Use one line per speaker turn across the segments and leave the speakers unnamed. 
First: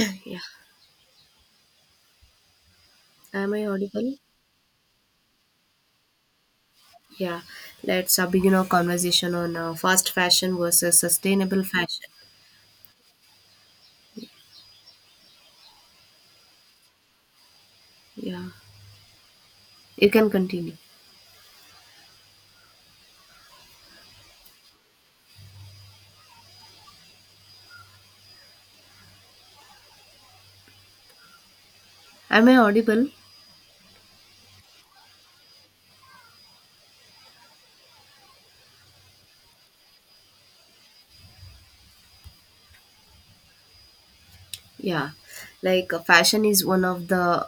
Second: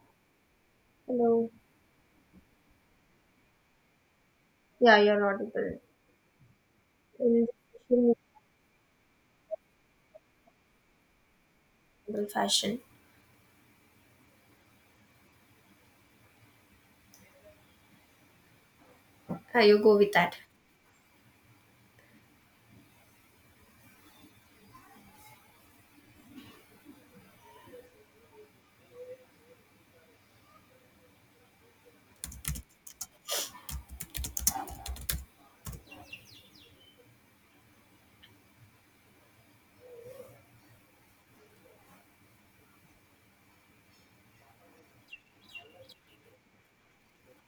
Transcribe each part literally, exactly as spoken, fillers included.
Yeah.
Hello.
Am I audible?
Yeah, you're audible.
Yeah.
In sustainable
Let's uh, begin our conversation on uh, fast fashion versus sustainable fashion.
fashion.
Yeah.
Ah, you go
You
with
can
that.
continue. Am I audible? Yeah, like uh, fashion is one of the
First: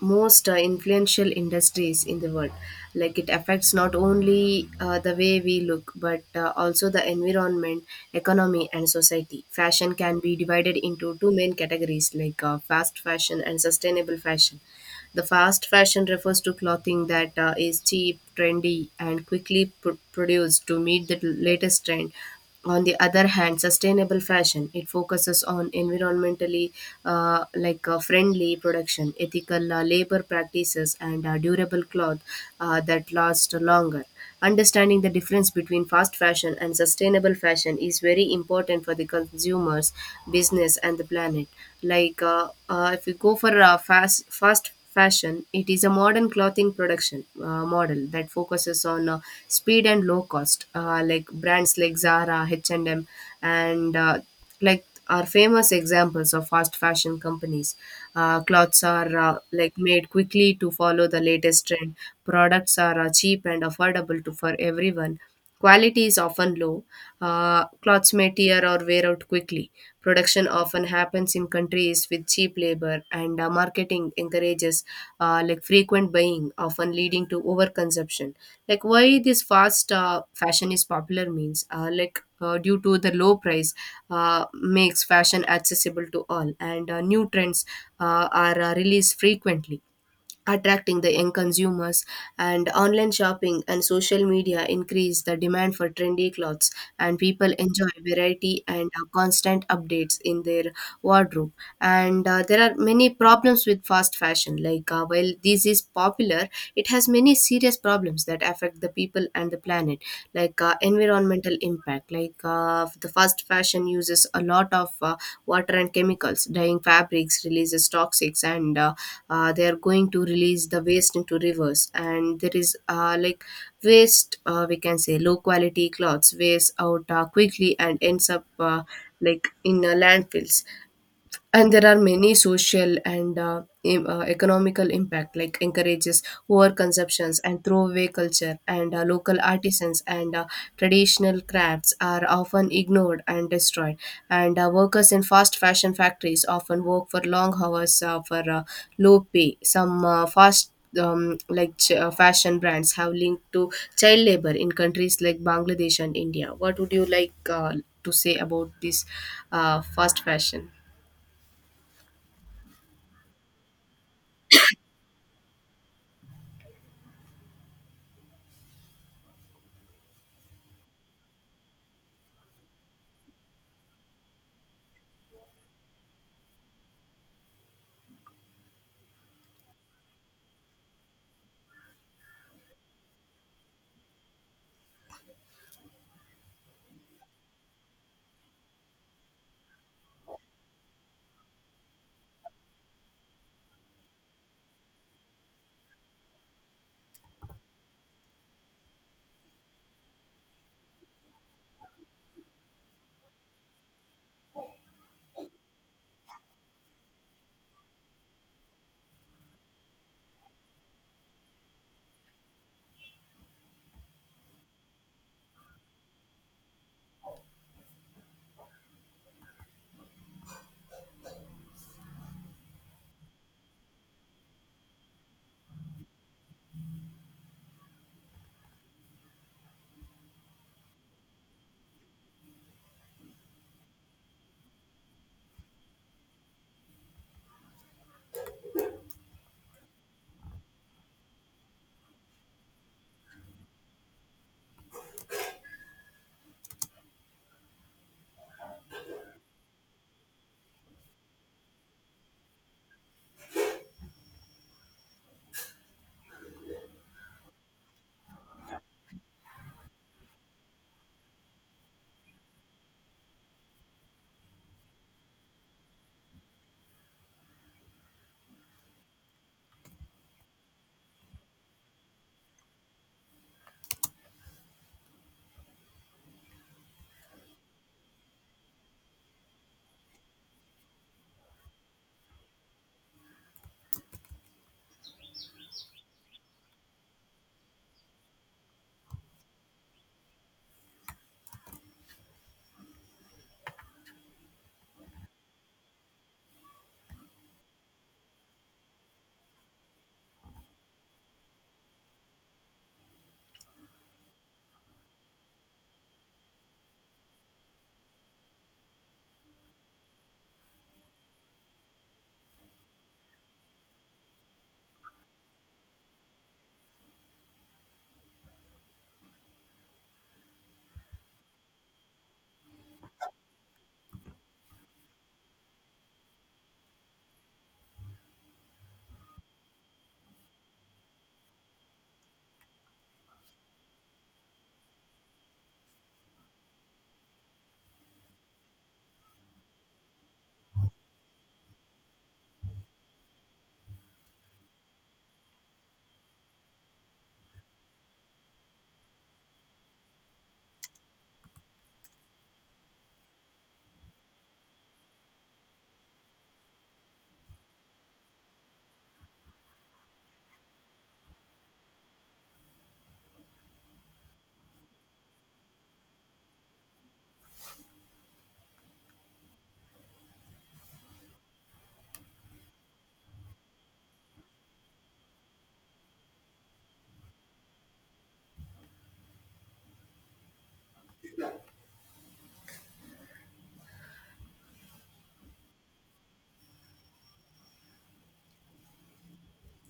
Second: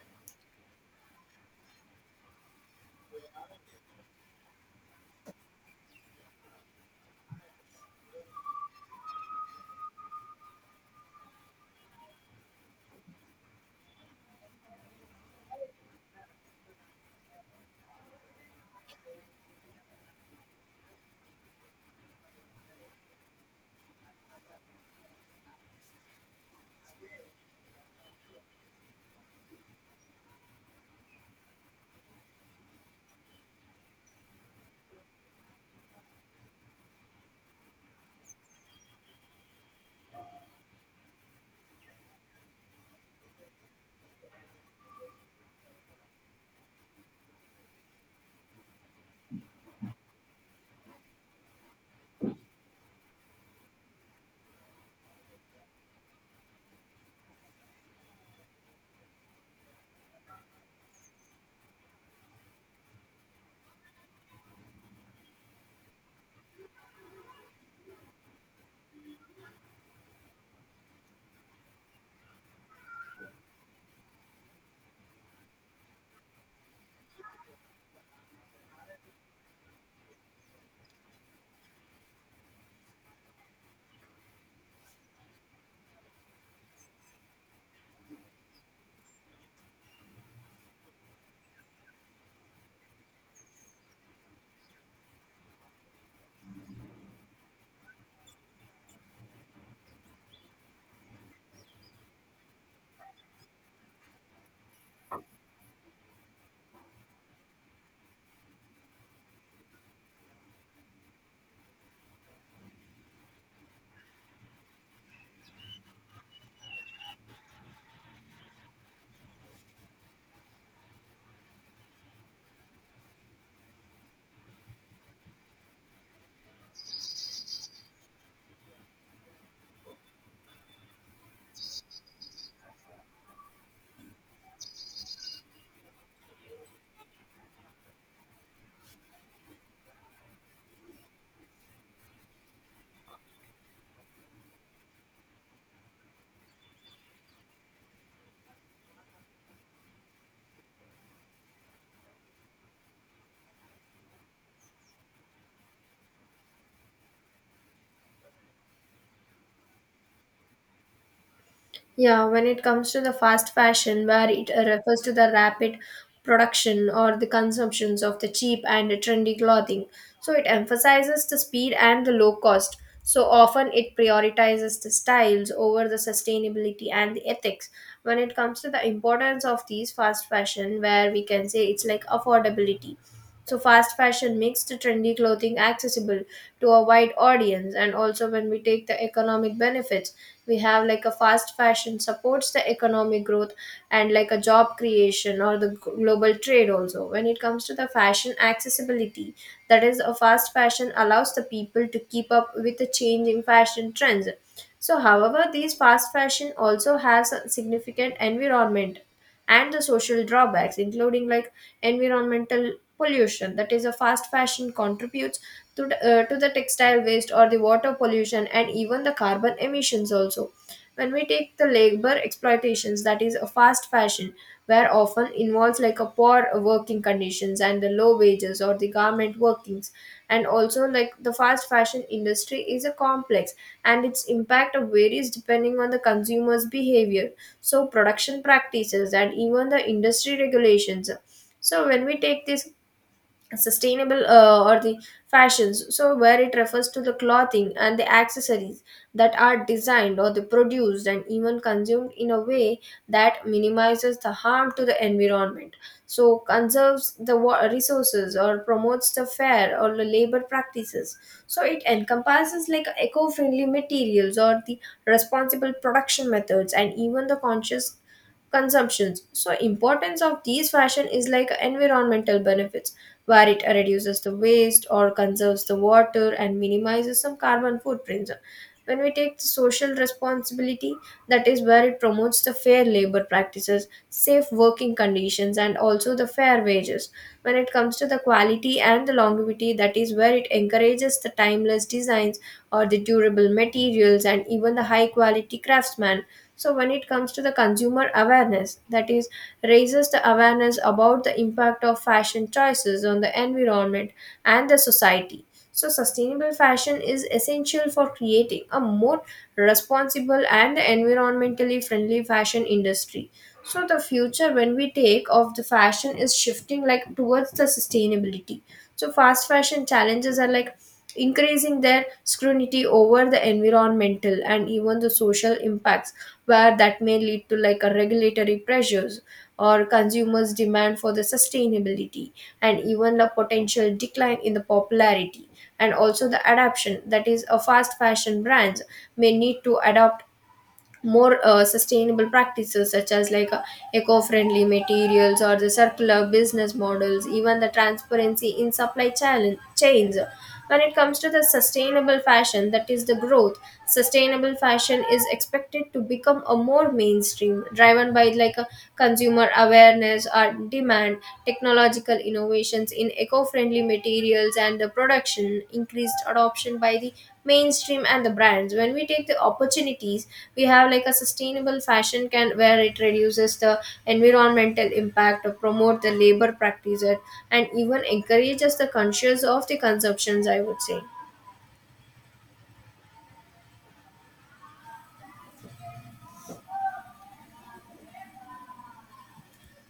most uh, influential industries in the world. Like it affects not only uh, the way we look, but uh, also the environment, economy, and society. Fashion can be divided into two main categories, like uh, fast fashion and sustainable fashion. The fast fashion refers to clothing that uh, is cheap, trendy, and quickly pr- produced to meet the latest trend. On the other hand, sustainable fashion, it focuses on environmentally uh, like uh, friendly production, ethical uh, labor practices, and uh, durable cloth uh, that last longer. Understanding the difference between fast fashion and sustainable fashion is very important for the consumers, business, and the planet. Like uh, uh, if we go for uh, fast fast fashion, it is a modern clothing production uh, model that focuses on uh, speed and low cost. Uh, like brands like Zara, H and M, and M, and uh, like are famous examples of fast fashion companies. Uh, clothes are uh, like made quickly to follow the latest trend. Products are uh, cheap and affordable to for everyone. Quality is often low. Uh, clothes may tear or wear out quickly. Production often happens in countries with cheap labor, and uh, marketing encourages uh, like frequent buying, often leading to overconsumption. Like why this fast uh, fashion is popular means, uh, like uh, due to the low price, uh, makes fashion accessible to all, and uh, new trends uh, are uh, released frequently, attracting the young consumers. And online shopping and social media increase the demand for trendy clothes, and people enjoy variety and uh, constant updates in their wardrobe. And uh, there are many problems with fast fashion. Like uh, while this is popular, it has many serious problems that affect the people and the planet, like like uh, environmental impact. Like uh, the fast fashion uses a lot of uh, water and chemicals, dyeing fabrics releases toxics, and uh, uh, they are going to release the waste into rivers. And there is uh, like waste. Uh, we can say low quality clothes waste out uh, quickly and ends up uh, like in uh, landfills. And there are many social and uh, em- uh, economical impact, like encourages over consumptions and throwaway culture. And uh, local artisans and uh, traditional crafts are often ignored and destroyed. And uh, workers in fast fashion factories often work for long hours uh, for uh, low pay. Some uh, fast um, like ch- uh, fashion brands have linked to child labor in countries like bangladesh and india. What would you like uh, to say about this uh, fast fashion?
Yeah, when it comes to the fast fashion, where it uh, refers to the rapid production or the consumptions of the cheap and trendy clothing. So it emphasizes the speed and the low cost. So often it prioritizes the styles over the sustainability and the ethics. When it comes to the importance of these fast fashion, where we can say it's like affordability. So fast fashion makes the trendy clothing accessible to a wide audience, and also when we take the economic benefits, we have like a fast fashion supports the economic growth and like a job creation or the g- global trade. Also when it comes to the fashion accessibility, that is a fast fashion allows the people to keep up with the changing fashion trends. So however, these fast fashion also has a significant environment and the social drawbacks, including like environmental pollution. That is a fast fashion contributes to the, uh, to the textile waste or the water pollution and even the carbon emissions. Also when we take the labor exploitations, that is a fast fashion where often involves like a poor working conditions and the low wages or the garment workings. And also like the fast fashion industry is a complex, and its impact varies depending on the consumer's behavior, so production practices and even the industry regulations. So when we take this sustainable uh, or the fashions, so where it refers to the clothing and the accessories that are designed or the produced and even consumed in a way that minimizes the harm to the environment, so conserves the wa- resources or promotes the fair or the labor practices. So it encompasses like eco-friendly materials or the responsible production methods and even the conscious consumptions. So importance of these fashion is like environmental benefits, where it reduces the waste or conserves the water and minimizes some carbon footprints. When we take the social responsibility, that is where it promotes the fair labor practices, safe working conditions, and also the fair wages. When it comes to the quality and the longevity, that is where it encourages the timeless designs or the durable materials and even the high quality craftsmen. So when it comes to the consumer awareness, that is raises the awareness about the impact of fashion choices on the environment and the society. So, sustainable fashion is essential for creating a more responsible and environmentally friendly fashion industry. So, the future when we take of the fashion is shifting like towards the sustainability. So, fast fashion challenges are like increasing their scrutiny over the environmental and even the social impacts, where that may lead to like a regulatory pressures or consumers' demand for the sustainability, and even the potential decline in the popularity. And also the adaptation, that is a fast fashion brands may need to adapt more uh, sustainable practices such as like uh, eco-friendly materials or the circular business models, even the transparency in supply chain chains. When it comes to the sustainable fashion, that is the growth. Sustainable fashion is expected to become a more mainstream, driven by like a consumer awareness or demand, technological innovations in eco-friendly materials and the production, increased adoption by the mainstream and the brands. When we take the opportunities, we have like a sustainable fashion can where it reduces the environmental impact or promote the labor practices and even encourages the conscious of the consumptions, I would say.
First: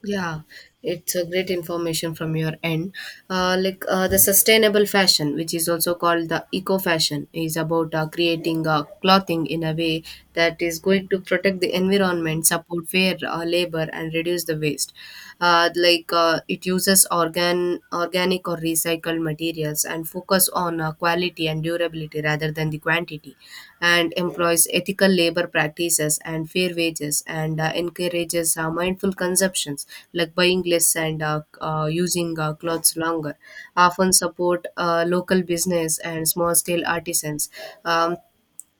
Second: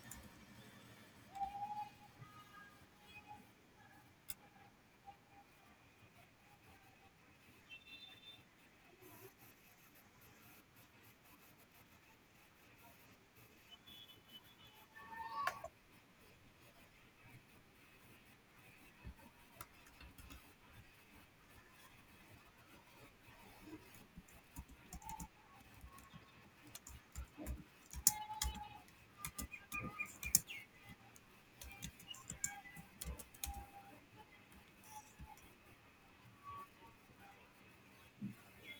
Yeah, it's a great information from your end. Uh, like uh, the sustainable fashion, which is also called the eco fashion, is about uh, creating uh, clothing in a way that is going to protect the environment, support fair uh, labor, and reduce the waste. Uh, like uh, it uses organ, organic or recycled recycled materials, and focus on uh, quality and durability rather than the quantity, and employs ethical labor practices and fair wages, and uh, encourages uh, mindful consumptions like buying less, and uh, uh, using uh, clothes longer. Often support uh, local business and small scale artisans. Um,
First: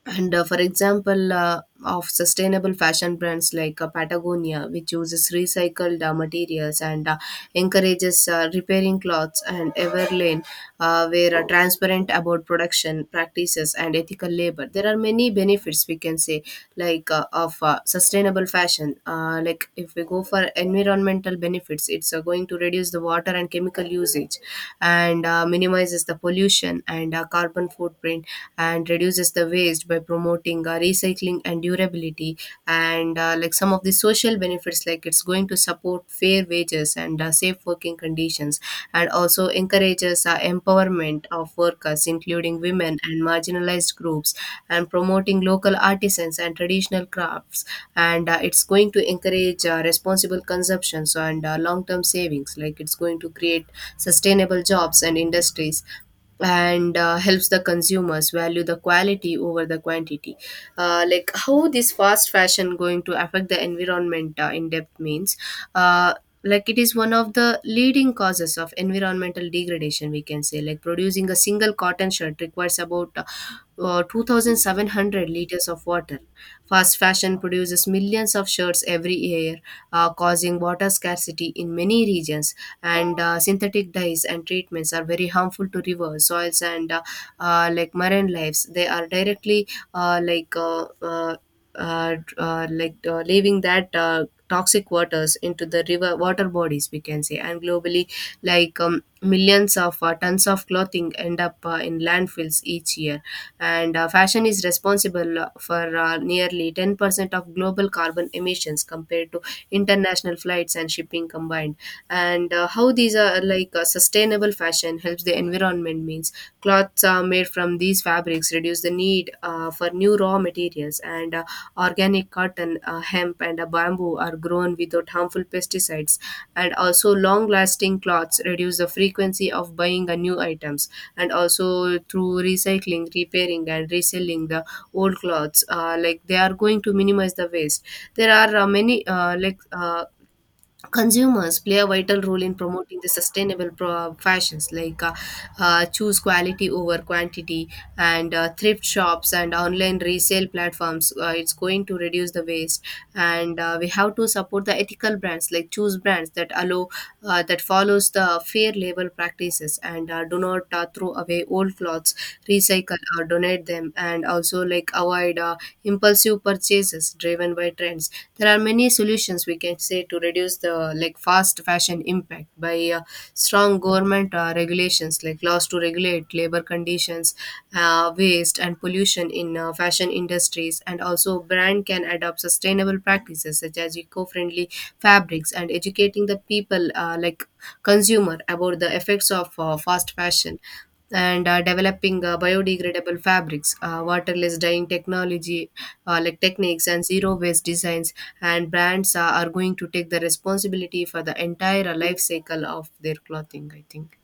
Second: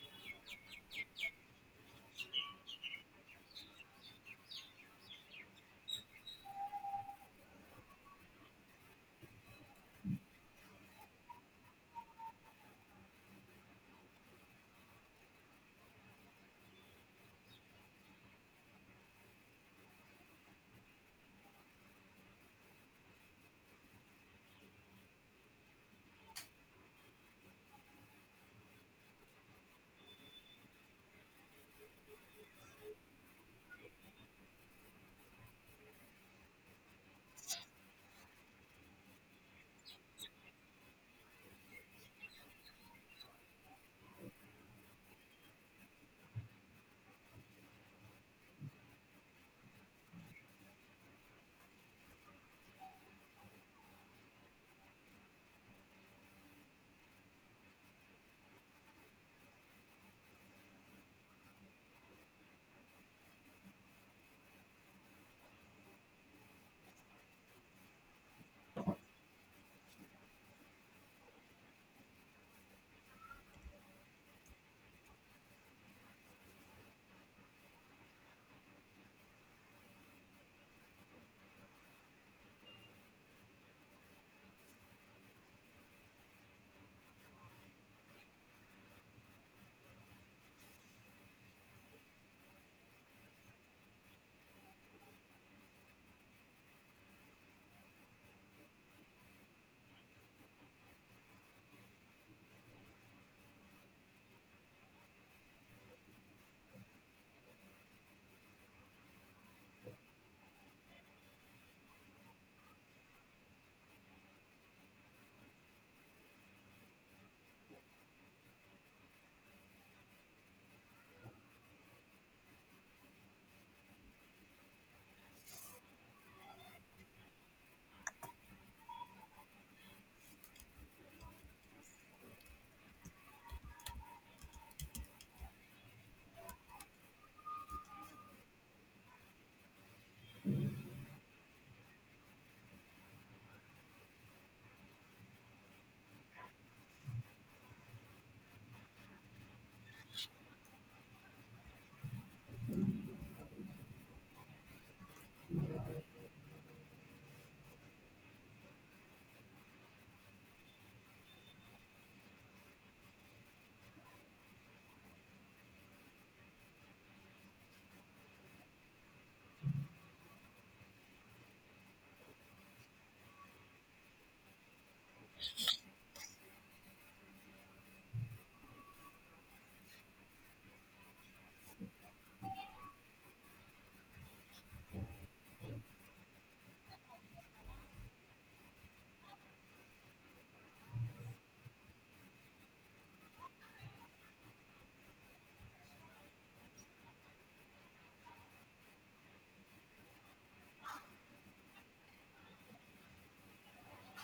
and uh, For example, uh, of sustainable fashion brands like uh, Patagonia, which uses recycled uh, materials and uh, encourages uh, repairing clothes, and Everlane, uh, where are transparent about production practices and ethical labor. There are many benefits we can say, like uh, of uh, sustainable fashion. Uh, like if we go for environmental benefits, it's uh, going to reduce the water and chemical usage, and uh, minimizes the pollution and uh, carbon footprint, and reduces the waste by promoting uh, recycling and durability. And uh, like some of the social benefits, like it's going to support fair wages and uh, safe working conditions, and also encourages uh, empowerment of workers including women and marginalized groups, and promoting local artisans and traditional crafts. And uh, it's going to encourage uh, responsible consumption. So, and uh, long-term savings, like it's going to create sustainable jobs and industries, and uh, helps the consumers value the quality over the quantity. Uh, like how this fast fashion going to affect the environment uh, in depth means, uh, like it is one of the leading causes of environmental degradation, we can say. Like producing a single cotton shirt requires about uh, uh, two thousand seven hundred liters of water. Fast fashion produces millions of shirts every year, uh, causing water scarcity in many regions. And uh, synthetic dyes and treatments are very harmful to river soils and uh, uh, like marine lives. They are directly uh, like uh, uh, uh, uh, like uh, leaving that uh, toxic waters into the river water bodies, we can say. And globally, like um, millions of uh, tons of clothing end up uh, in landfills each year. And uh, fashion is responsible uh, for uh, nearly ten percent of global carbon emissions compared to international flights and shipping combined. And uh, how these are like uh, sustainable fashion helps the environment means, cloths are made from these fabrics reduce the need uh, for new raw materials. And uh, organic cotton, uh, hemp, and uh, bamboo are grown without harmful pesticides. And also long lasting cloths reduce the frequency of buying a new items. And also through recycling, repairing, and reselling the old clothes, uh, like they are going to minimize the waste. There are uh, many uh, like uh, consumers play a vital role in promoting the sustainable pro- fashions. Like uh, uh, choose quality over quantity. And uh, thrift shops and online resale platforms, uh, it's going to reduce the waste. And uh, we have to support the ethical brands, like choose brands that allow uh, that follows the fair label practices. And uh, do not uh, throw away old clothes clothes, recycle or donate them. And also, like, avoid uh, impulsive purchases driven by trends. There are many solutions we can say to reduce the like fast fashion impact by uh, strong government uh, regulations, like laws to regulate labor conditions, uh, waste and pollution in uh, fashion industries. And also brand can adopt sustainable practices such as eco-friendly fabrics, and educating the people uh, like consumer about the effects of uh, fast fashion. And uh, developing uh, biodegradable fabrics, uh, waterless dyeing technology, uh, like techniques, and zero waste designs. And brands uh, are going to take the responsibility for the entire uh, life cycle of their clothing, I think.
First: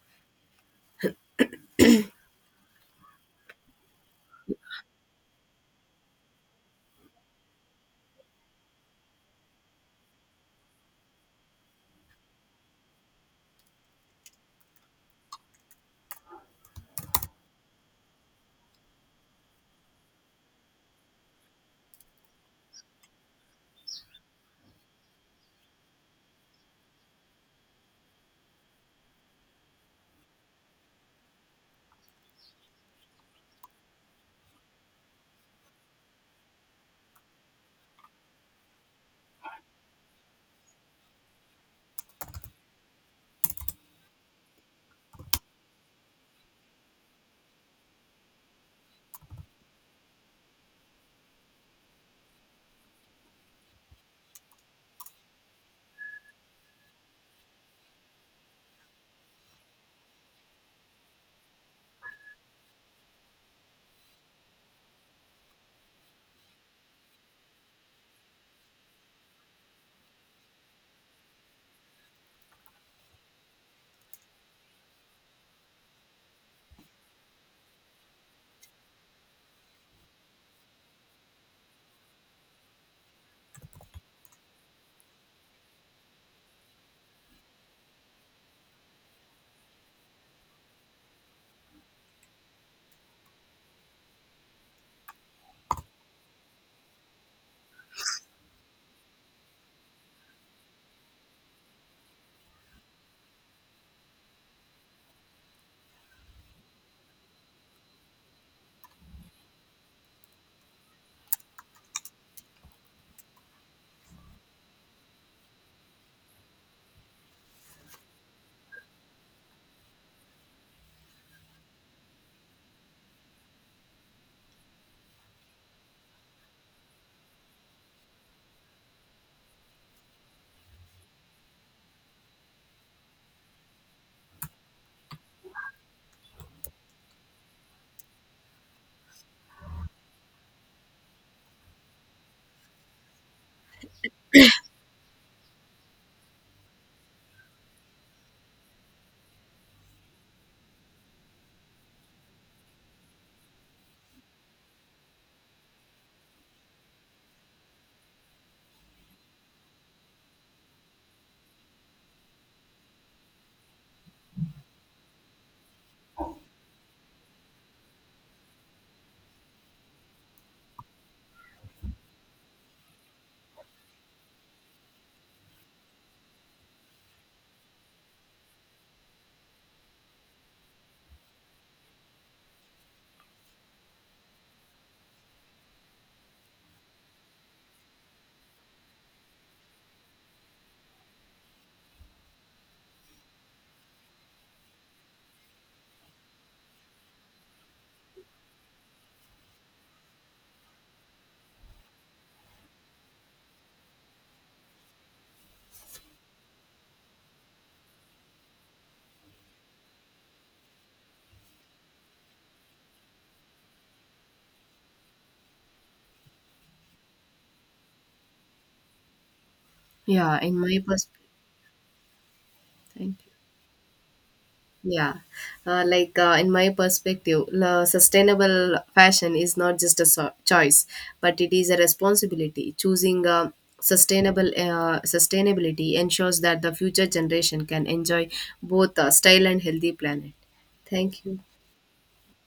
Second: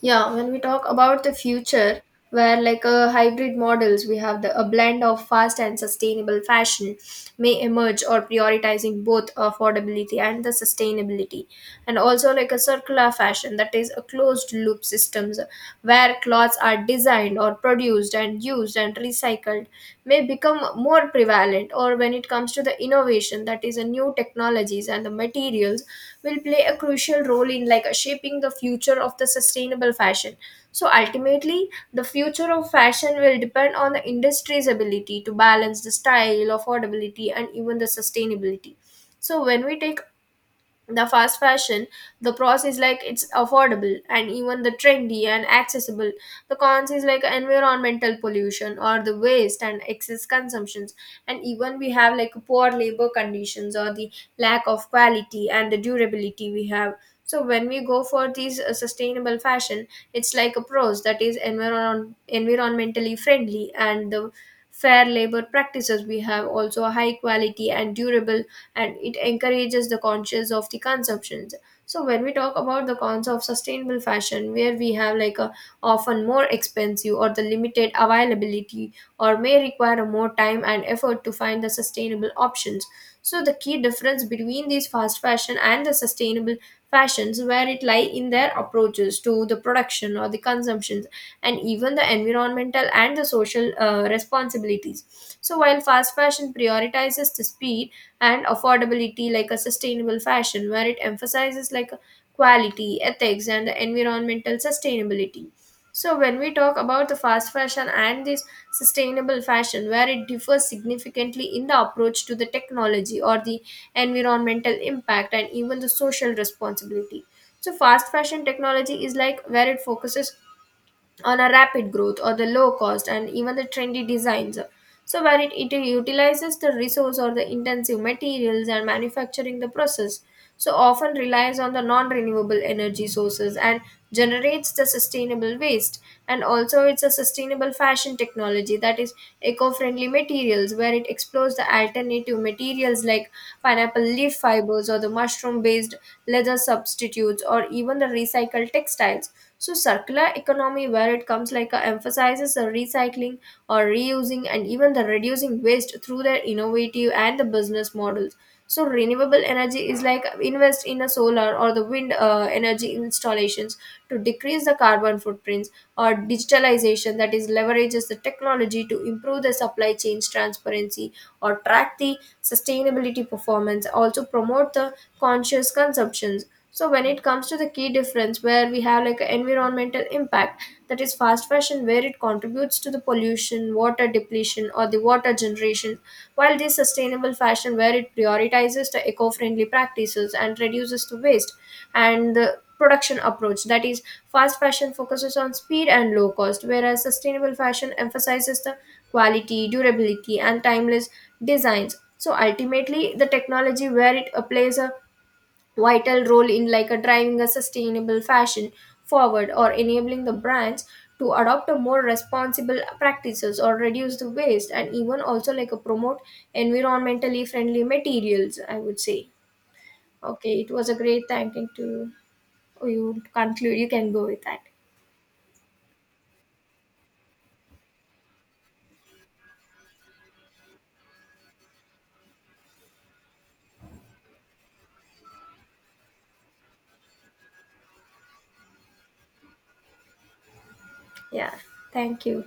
Yeah, when we talk about the future, where like a hybrid models, we have the a blend of fast and sustainable fashion may emerge, or prioritizing both affordability and the sustainability. And also like a circular fashion, that is a closed loop systems where clothes are designed or produced and used and recycled recycled may become more prevalent. Or when it comes to the innovation, that is the new technologies and the materials will play a crucial role in like uh, shaping the future of the sustainable fashion. So ultimately, the future of fashion will depend on the industry's ability to balance the style, affordability, and even the sustainability. So when we take the fast fashion, the pros is like it's affordable and even the trendy and accessible. The cons is like environmental pollution or the waste and excess consumptions, and even we have like poor labor conditions or the lack of quality and the durability we have. So when we go for these uh, sustainable fashion, it's like a pros, that is environ- environmentally friendly and the fair labor practices we have, also a high quality and durable, and it encourages the conscious of the consumptions. So when we talk about the cons of sustainable fashion, where we have like a often more expensive or the limited availability, or may require more time and effort to find the sustainable options. So the key difference between these fast fashion and the sustainable fashions, where it lie in their approaches to the production or the consumptions and even the environmental and the social uh, responsibilities. So while fast fashion prioritizes the speed and affordability, like a sustainable fashion, where it emphasizes like quality, ethics, and the environmental sustainability. So when we talk about the fast fashion and this sustainable fashion, where it differs significantly in the approach to the technology or the environmental impact and even the social responsibility. So fast fashion technology is like where it focuses on a rapid growth or the low cost and even the trendy designs. So where it, it utilizes the resource or the intensive materials and manufacturing the process, so often relies on the non-renewable energy sources and generates the sustainable waste. And also it's a sustainable fashion technology, that is eco-friendly materials where it explores the alternative materials like pineapple leaf fibers or the mushroom-based leather substitutes or even the recycled textiles. So circular economy, where it comes like uh, emphasizes the recycling or reusing and even the reducing waste through their innovative and the business models. So renewable energy is like invest in a solar or the wind uh, energy installations to decrease the carbon footprints. Or digitalization, that is leverages the technology to improve the supply chains transparency or track the sustainability performance, also promote the conscious consumption. So when it comes to the key difference, where we have like an environmental impact, that is fast fashion where it contributes to the pollution, water depletion or the water generation, while this sustainable fashion where it prioritizes the eco-friendly practices and reduces the waste. And the production approach, that is fast fashion focuses on speed and low cost, whereas sustainable fashion emphasizes the quality, durability, and timeless designs. So ultimately the technology where it plays a vital role in like a driving a sustainable fashion forward or enabling the brands to adopt a more responsible practices or reduce the waste and even also like a promote environmentally friendly materials, I would say.
Yeah,
Okay,
in
it
my
was a
perspective.
great thanking to you.
Thank you.
Conclude, you can go with that.
Yeah, uh, like uh, in my perspective, la- sustainable fashion is not just a so- choice, but it is a responsibility. Choosing uh, sustainable uh, sustainability ensures that the future generation can enjoy both uh, style and healthy planet. Thank you.
Yeah, thank you.